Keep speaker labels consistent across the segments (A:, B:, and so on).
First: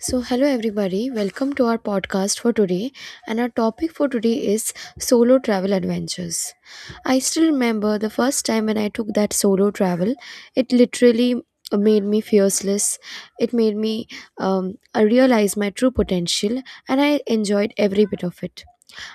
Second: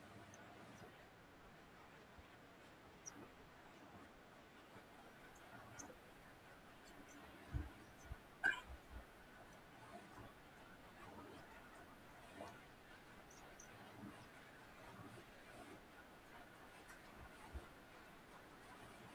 A: So, hello everybody, welcome to our podcast for today. And our topic for today is solo travel adventures. I still remember the first time when I took that solo travel, it literally made me fearless. It made me I realize my true potential and I enjoyed every bit of it.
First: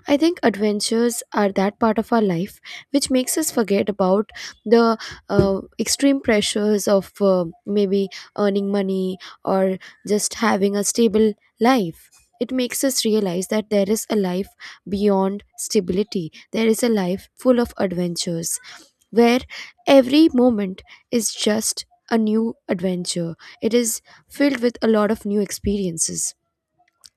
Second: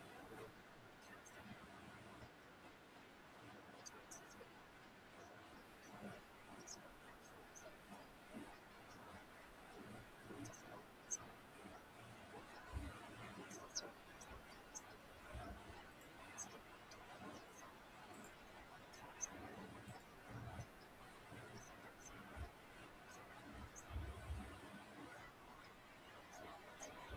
A: I think adventures are that part of our life which makes us forget about the extreme pressures of maybe earning money or just having a stable life. It makes us realize that there is a life beyond stability, there is a life full of adventures where every moment is just a new adventure. It is filled with a lot of new experiences.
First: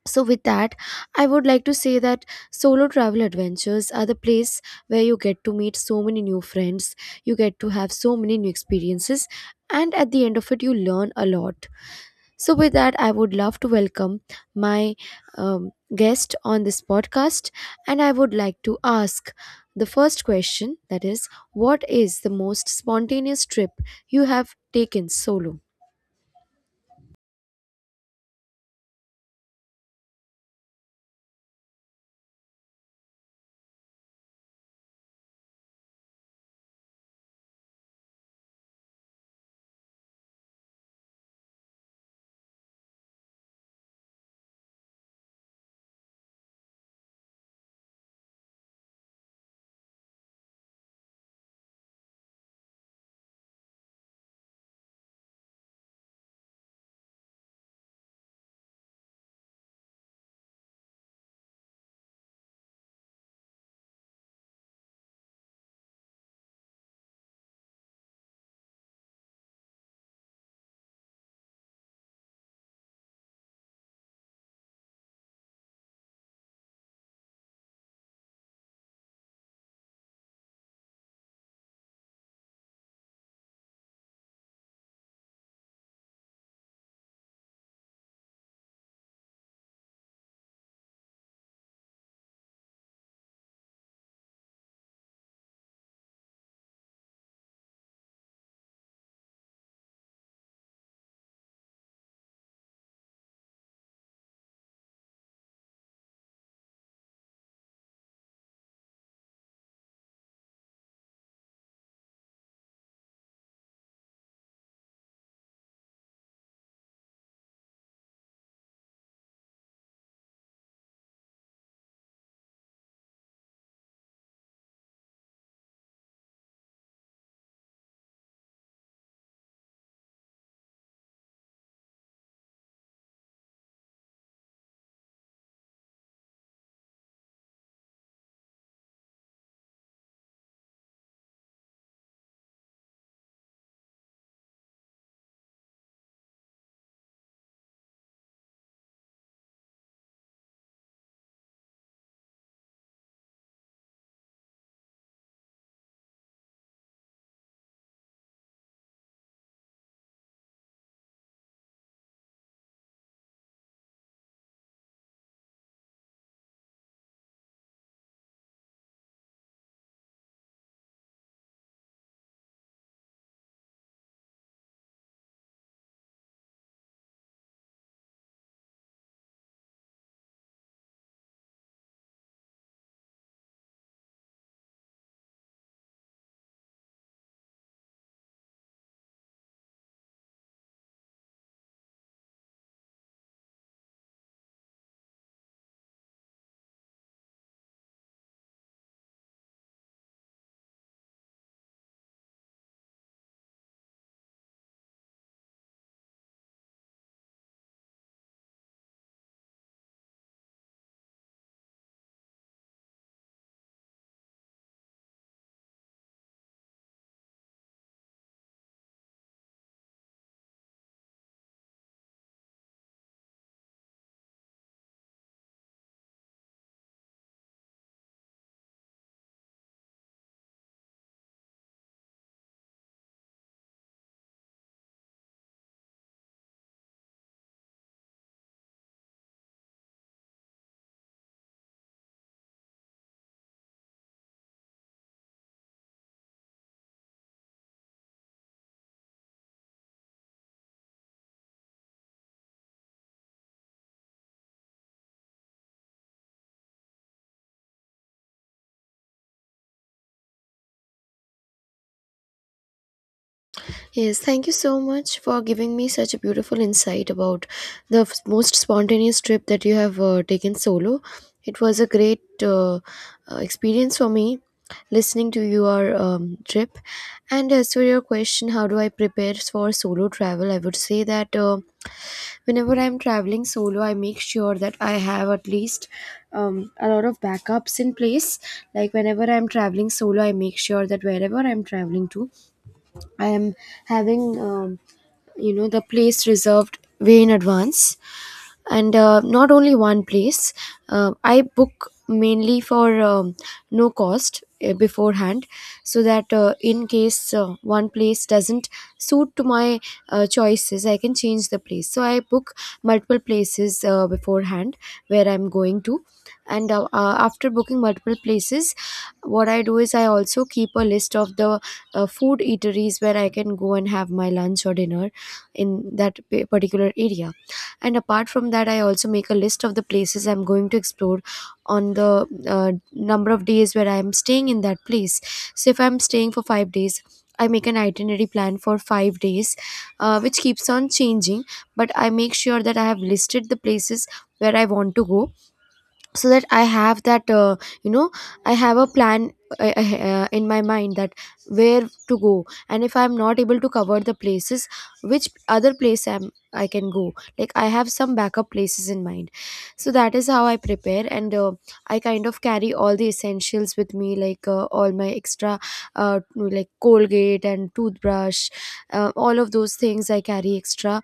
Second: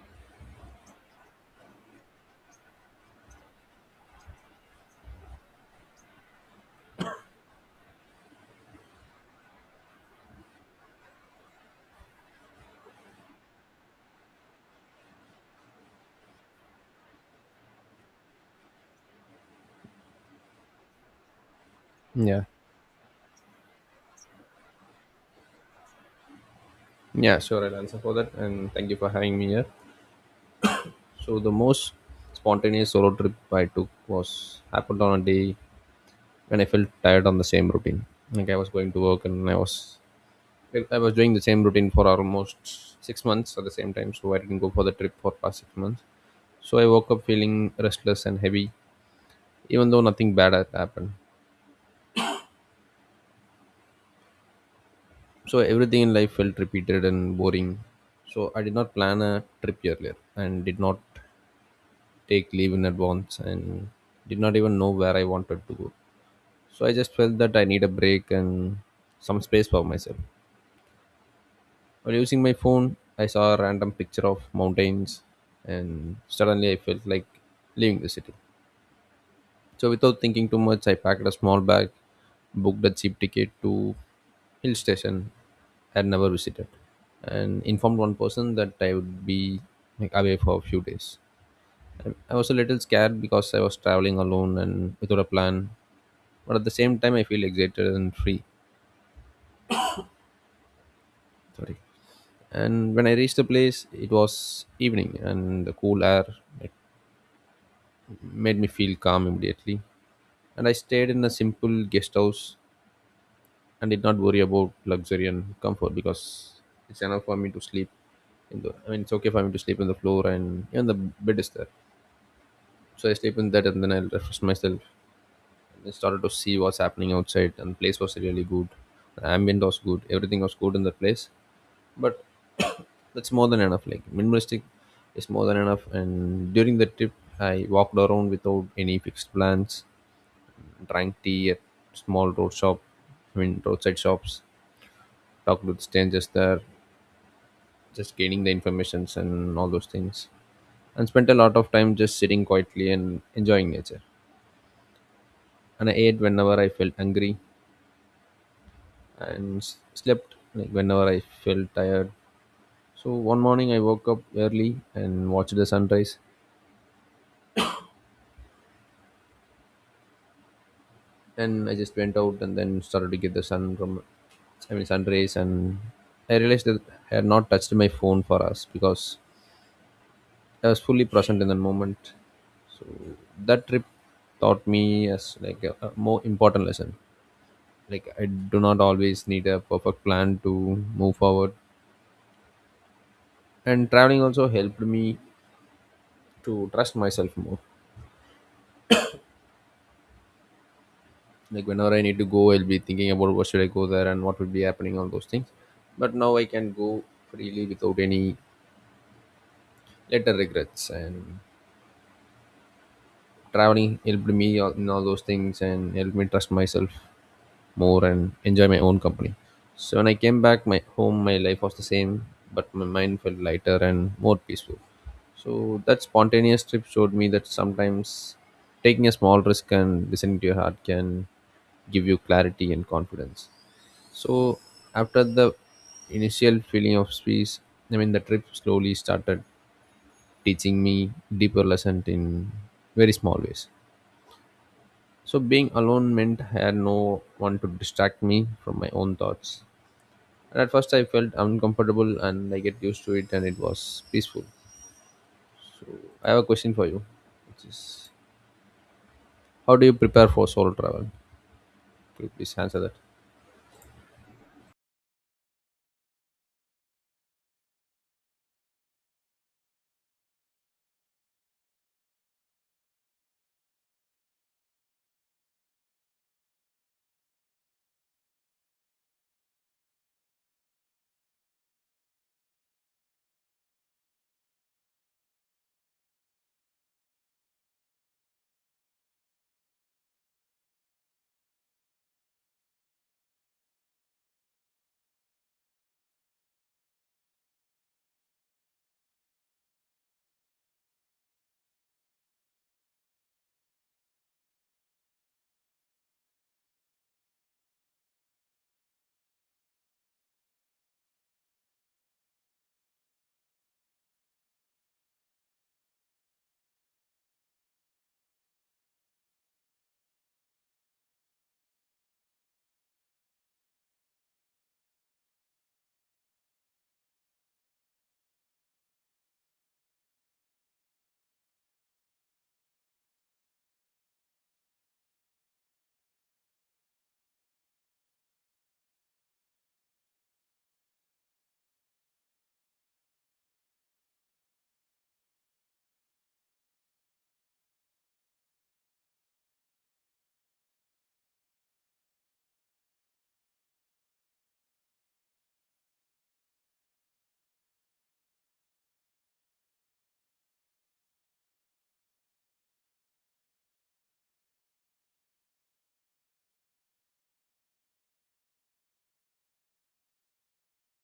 A: So, with that, I would like to say that solo travel adventures are the place where you get to meet so many new friends, you get to have so many new experiences, and at the end of it, you learn a lot. So, with that, I would love to welcome my guest on this podcast, and I would like to ask the first question that is, what is the
B: Yeah,
A: most spontaneous trip you have taken solo?
B: yeah, sure. I'll answer for that. And thank you for having me here. So the most spontaneous solo trip I took was happened on a day when I felt tired on the same routine. Like I was going to work and I was doing the same routine for almost 6 months at the same time. So I didn't go for the trip for past 6 months. So I woke up feeling restless and heavy, even though nothing bad had happened. So everything in life felt repeated and boring. So I did not plan a trip earlier and did not take leave in advance and did not even know where I wanted to go. So I just felt that I need a break and some space for myself. While using my phone, I saw a random picture of mountains and suddenly I felt like leaving the city. So without thinking too much, I packed a small bag, booked a cheap ticket to hill station I had never visited and informed one person that I would be like away for a few days. I was a little scared because I was traveling alone and without a plan, but at the same time, I feel excited and free. Sorry. And when I reached the place, it was evening, and the cool air it made me feel calm immediately. And I stayed in a simple guest house and did not worry about luxury and comfort because it's enough for me to sleep. In the, I mean, It's okay for me to sleep on the floor, and even the bed is there. So I sleep in that, and then I'll refresh myself. I started to see what's happening outside, and place was really good. The ambient was good. Everything was good in the place. But that's more than enough. Like minimalistic is more than enough. And during the trip, I walked around without any fixed plans. Drank tea at small road shop. I mean roadside shops. Talked with strangers there. Just gaining the informations and all those things. And spent a lot of time just sitting quietly and enjoying nature. And I ate whenever I felt hungry and slept like whenever I felt tired. So one morning I woke up early and watched the sunrise, and I just went out and then started to get the sun rays, and I realized that I had not touched my phone for us because I was fully present in the moment. So that trip taught me as like a more important lesson. Like I do not always need a perfect plan to move forward, and traveling also helped me to trust myself more. Like whenever I need to go, I'll be thinking about what should I go there and what would be happening all those things, but now I can go freely without any later regrets, and traveling helped me in all those things and helped me trust myself more and enjoy my own company. So when I came back my home, my life was the same, but my mind felt lighter and more peaceful. So that spontaneous trip showed me that sometimes taking a small risk and listening to your heart can give you clarity and confidence. So after the initial feeling of space, I mean the trip slowly started teaching me deeper lessons in very small ways. So being alone meant I had no one to distract me from my own thoughts. And at first I felt uncomfortable and I get used to it and it was peaceful. I have a question for you, which is how do you prepare for solo travel? Could you please answer that?
A: Yes, thank you so much for giving me such a beautiful insight about the most spontaneous trip that you have taken solo. It was a great experience for me listening to your trip. And as for your question, how do I prepare for solo travel? I would say that whenever I'm traveling solo, I make sure that I have at least a lot of backups in place. Like whenever I'm traveling solo, I make sure that wherever I'm traveling to, I am having, um, you know, the place reserved way in advance, and not only one place. I book mainly for no cost beforehand, so that in case one place doesn't suit to my choices, I can change the place. So I book multiple places beforehand where I'm going to. And after booking multiple places, what I do is I also keep a list of the food eateries where I can go and have my lunch or dinner in that particular area. And apart from that, I also make a list of the places I'm going to explore on the number of days where I'm staying in that place. So if I'm staying for 5 days, I make an itinerary plan for 5 days, which keeps on changing. But I make sure that I have listed the places where I want to go so that I have that you know I have a plan in my mind that where to go, and if I'm not able to cover the places, which other place I can go. Like I have some backup places in mind. So that is how I prepare. And I kind of carry all the essentials with me, like all my extra uh, like Colgate and toothbrush, all of those things I carry extra.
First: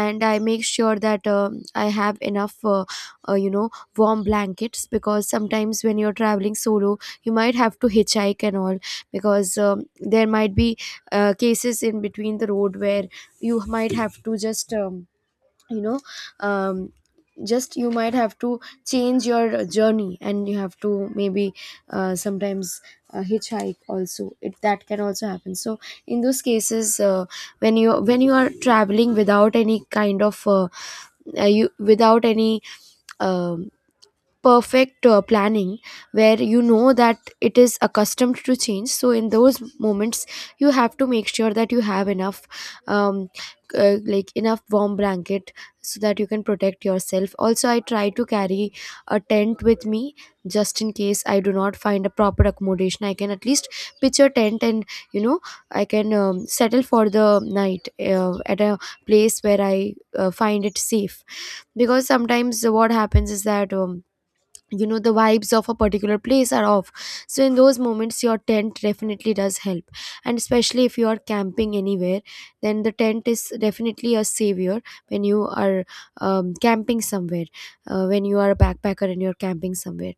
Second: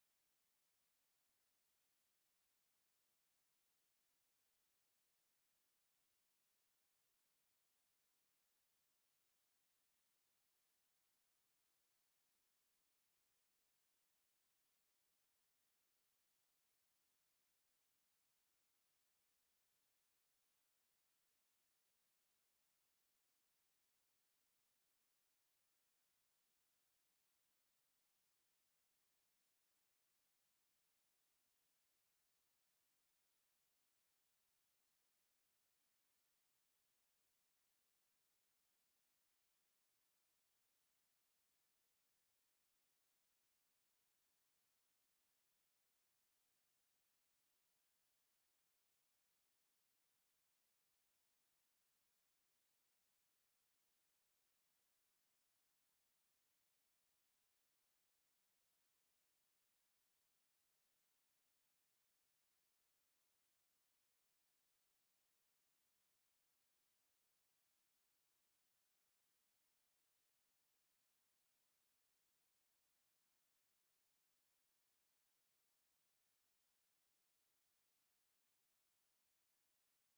A: And I make sure that I have enough uh, you know warm blankets, because sometimes when you're traveling solo you might have to hitchhike and all, because there might be cases in between the road where you might have to just you know um, just you might have to change your journey, and you have to maybe sometimes hitchhike also, it that can also happen. So in those cases, when you are traveling without any kind of you without any um perfect planning, where you know that it is accustomed to change, so in those moments you have to make sure that you have enough um, like enough warm blanket, so that you can protect yourself. Also I try to carry a tent with me, just in case I do not find a proper accommodation, I can at least pitch a tent and, you know, I can settle for the night at a place where I find it safe. Because sometimes what happens is that, you know, the vibes of a particular place are off, so in those moments your tent definitely does help. And especially if you are camping anywhere, then the tent is definitely a savior when you are camping somewhere, when you are a backpacker and you're camping somewhere.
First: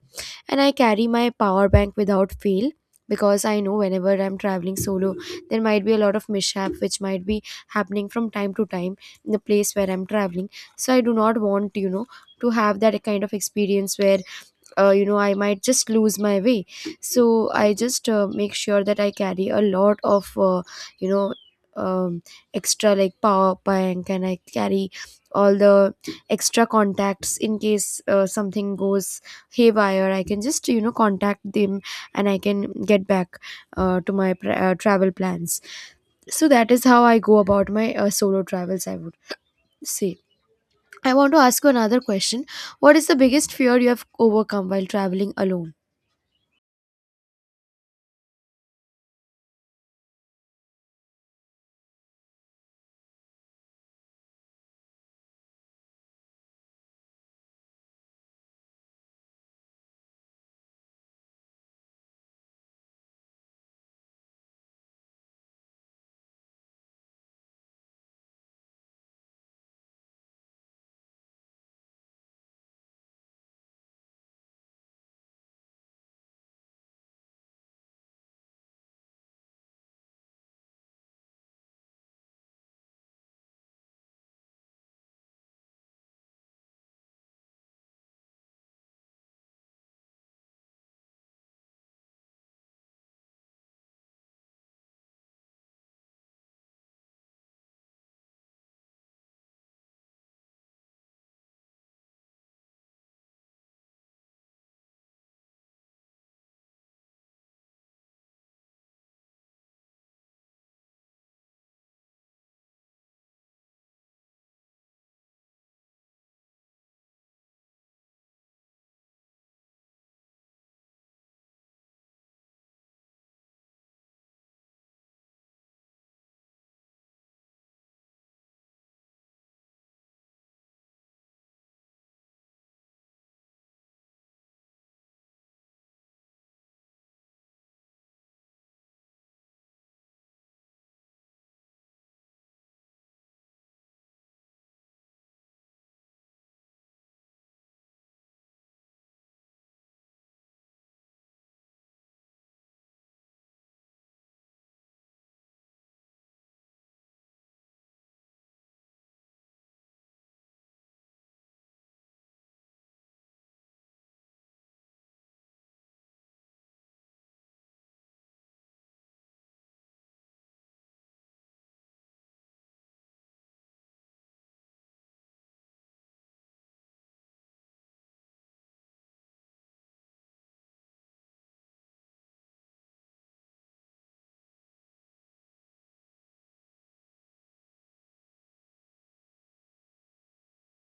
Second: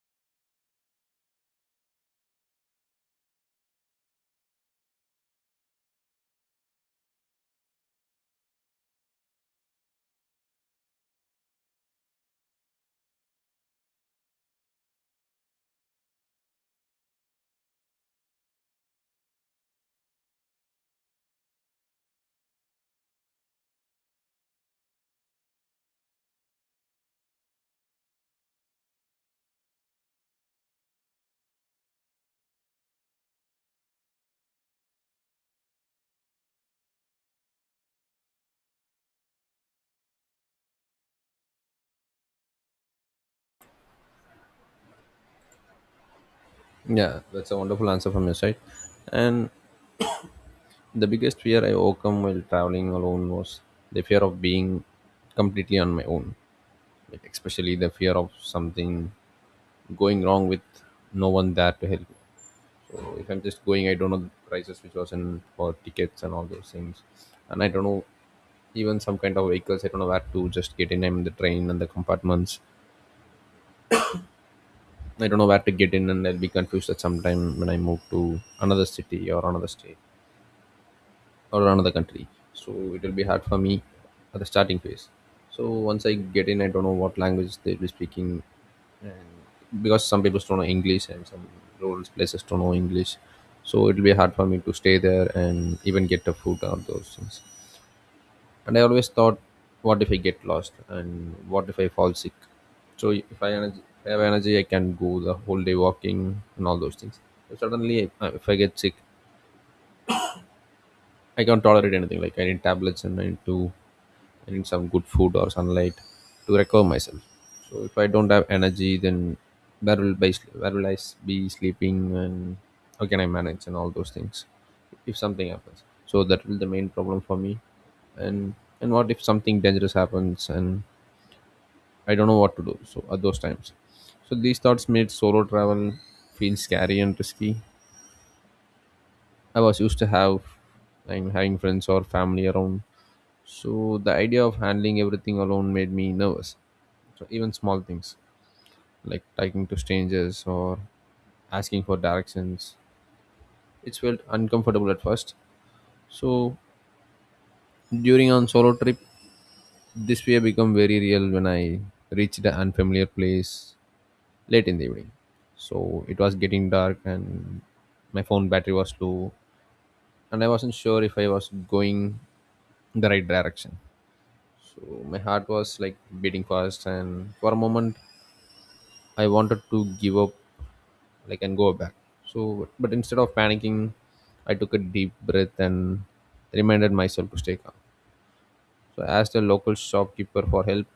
A: And I carry my power bank without fail, because I know whenever I'm traveling solo there might be a lot of mishap which might be happening from time to time in the place where I'm traveling. So I do not want, you know, to have that kind of experience where, you know, I might just lose my way. So I just make sure that I carry a lot of you know um, extra, like power bank. And I carry all the extra contacts in case something goes haywire, I can just, you know, contact them and I can get back to my travel plans. So that is how I go about my solo travels, I would say. I want to ask you another question. What is the biggest fear you have overcome while traveling alone?
B: Yeah, that's a wonderful answer from your side. And the biggest fear I overcome while traveling alone was the fear of being completely on my own, like especially the fear of something going wrong with no one there to help me. So if I'm just going, I don't know the prices which was in for tickets and all those things, and I don't know even some kind of vehicles. I don't know where to just get in. I'm in the train and the compartments. I don't know where to get in, and I'll be confused at some time when I move to another city or another state, or another country. So it will be hard for me at the starting phase. So once I get in, I don't know what language they'll be speaking because some people don't know English and some rural places don't know English. So it'll be hard for me to stay there and even get the food or those things. And I always thought, what if I get lost and what if I fall sick? So if I energy, have energy, I can go the whole day walking and all those things. But suddenly, if I get sick, I can't tolerate anything. Like I need tablets and I need some good food or sunlight to recover myself. So if I don't have energy, then where will I be sleeping and how can I manage and all those things if something happens. So that will be the main problem for me. And what if something dangerous happens and I don't know what to do. So at those times, so these thoughts made solo travel feel scary and risky. I was used to have I'm having friends or family around, so the idea of handling everything alone made me nervous. So even small things like talking to strangers or asking for directions, it felt uncomfortable at first. So during on solo trip, this fear became very real when I reached the unfamiliar place late in the evening. So it was getting dark and my phone battery was low and I wasn't sure if I was going the right direction. So my heart was like beating fast and for a moment I wanted to give up, like, and go back. So, but instead of panicking, I took a deep breath and reminded myself to stay calm. So, I asked a local shopkeeper for help,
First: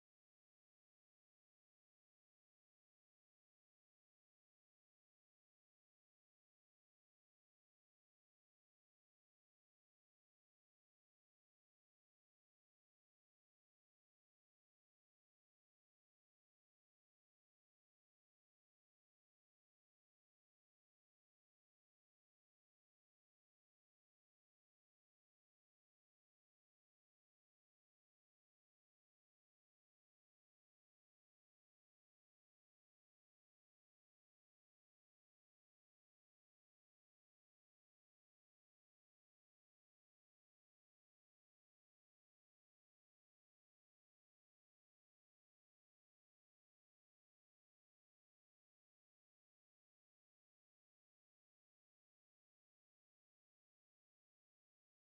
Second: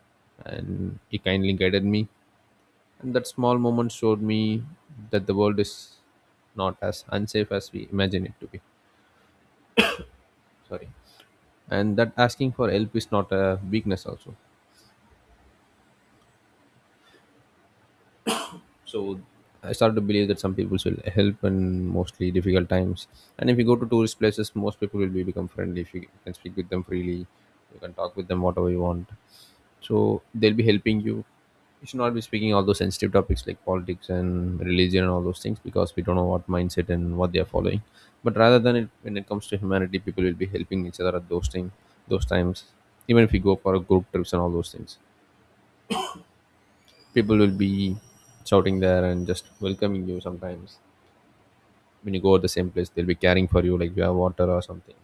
B: and he kindly guided me. And that small moment showed me that the world is not as unsafe as we imagine it to be. Sorry. And that asking for help is not a weakness, also. So I started to believe that some people will help in mostly difficult times, and if you go to tourist places, most people will be become friendly. If you can speak with them freely, you can talk with them whatever you want, so they'll be helping you. You should not be speaking all those sensitive topics like politics and religion and all those things because we don't know what mindset and what they are following. But rather than it, when it comes to humanity, people will be helping each other at those times. Even if you go for a group trips and all those things, people will be shouting there and just welcoming you. Sometimes when you go to the same place, they'll be caring for you, like if you have water or something.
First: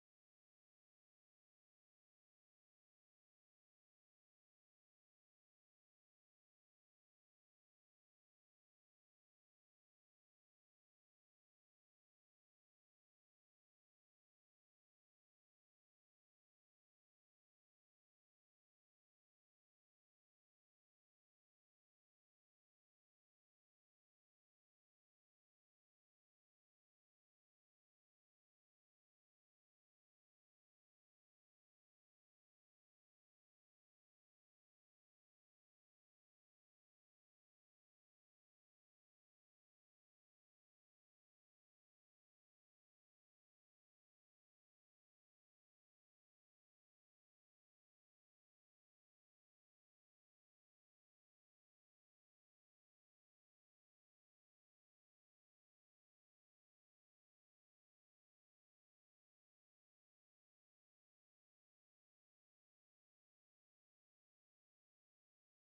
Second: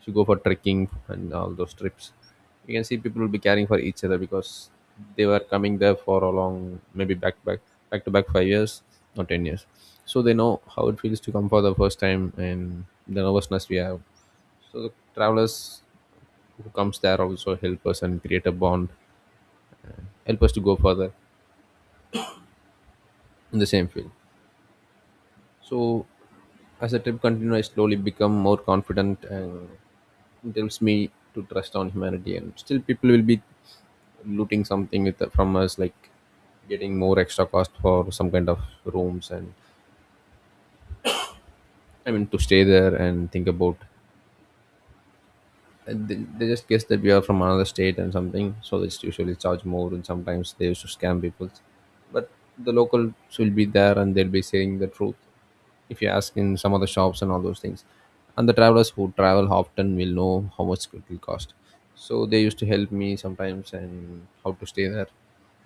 B: If you go for trekking and all those trips, you can see people will be caring for each other because they were coming there for a long, maybe back to back 5 years or 10 years. So they know how it feels to come for the first time and the nervousness we have. So the travelers who comes there also help us and create a bond, help us to go further in the same field. So as the trip continues, I slowly become more confident, and he tells me to trust on humanity, and still people will be looting something from us, like getting more extra cost for some kind of rooms, and I mean to stay there and think about, and they just guess that we are from another state and something, so they just usually charge more and sometimes they used to scam people. But the locals will be there and they'll be saying the truth if you ask in some other shops and all those things. And the travelers who travel often will know how much it will cost, so they used to help me sometimes and how to stay there.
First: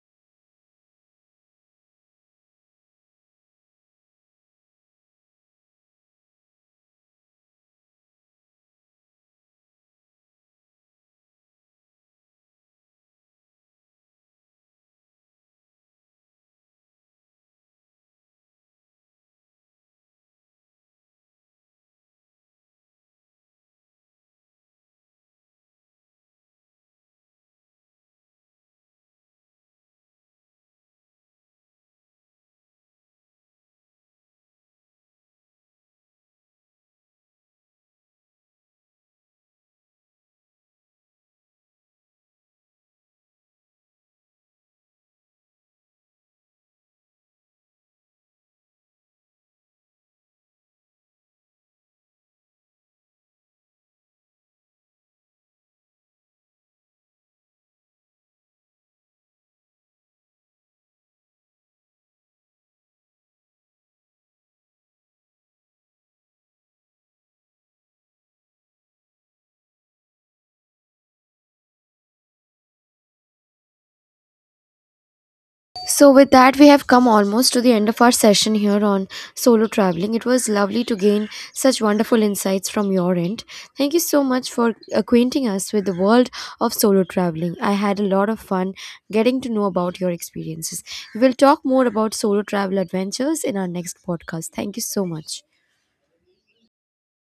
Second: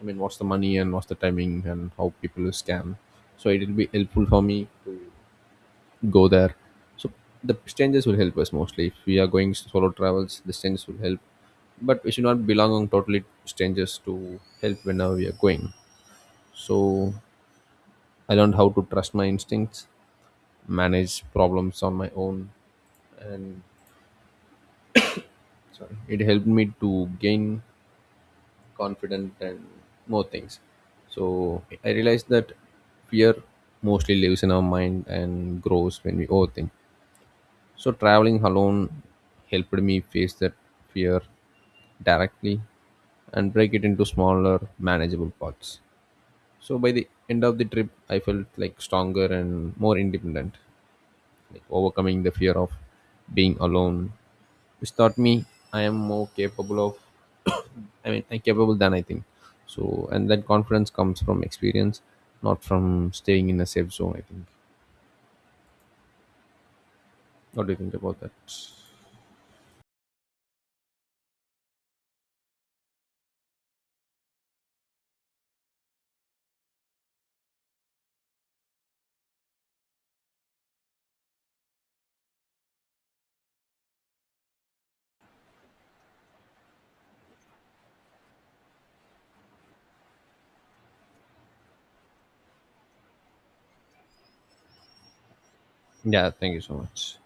B: I mean, what's the money and what's the timing and how people will scam. So it will be helpful for me to go there. So the strangers will help us mostly. If we are going solo travels, the strangers will help. But we should not belong on totally strangers to help whenever we are going. So I learned how to trust my instincts, manage problems on my own, and sorry, it helped me to gain confidence and more things. So I realized that fear mostly lives in our mind and grows when we overthink. So traveling alone helped me face that fear directly and break it into smaller, manageable parts. So by the end of the trip, I felt like stronger and more independent, like overcoming the fear of being alone, which taught me I am more capable of. I'm capable than I think. So and that confidence comes from experience, not from staying in a safe zone. I think. What do you think about that?
A: So, with that, we have come almost to the end of our session here on solo traveling. It was lovely to gain such wonderful insights from your end. Thank you so much for acquainting us with the world of solo traveling. I had a lot of fun getting to know about your experiences. We will talk more about solo travel adventures in our next podcast. Thank you so much.
B: Yeah, thank you so much.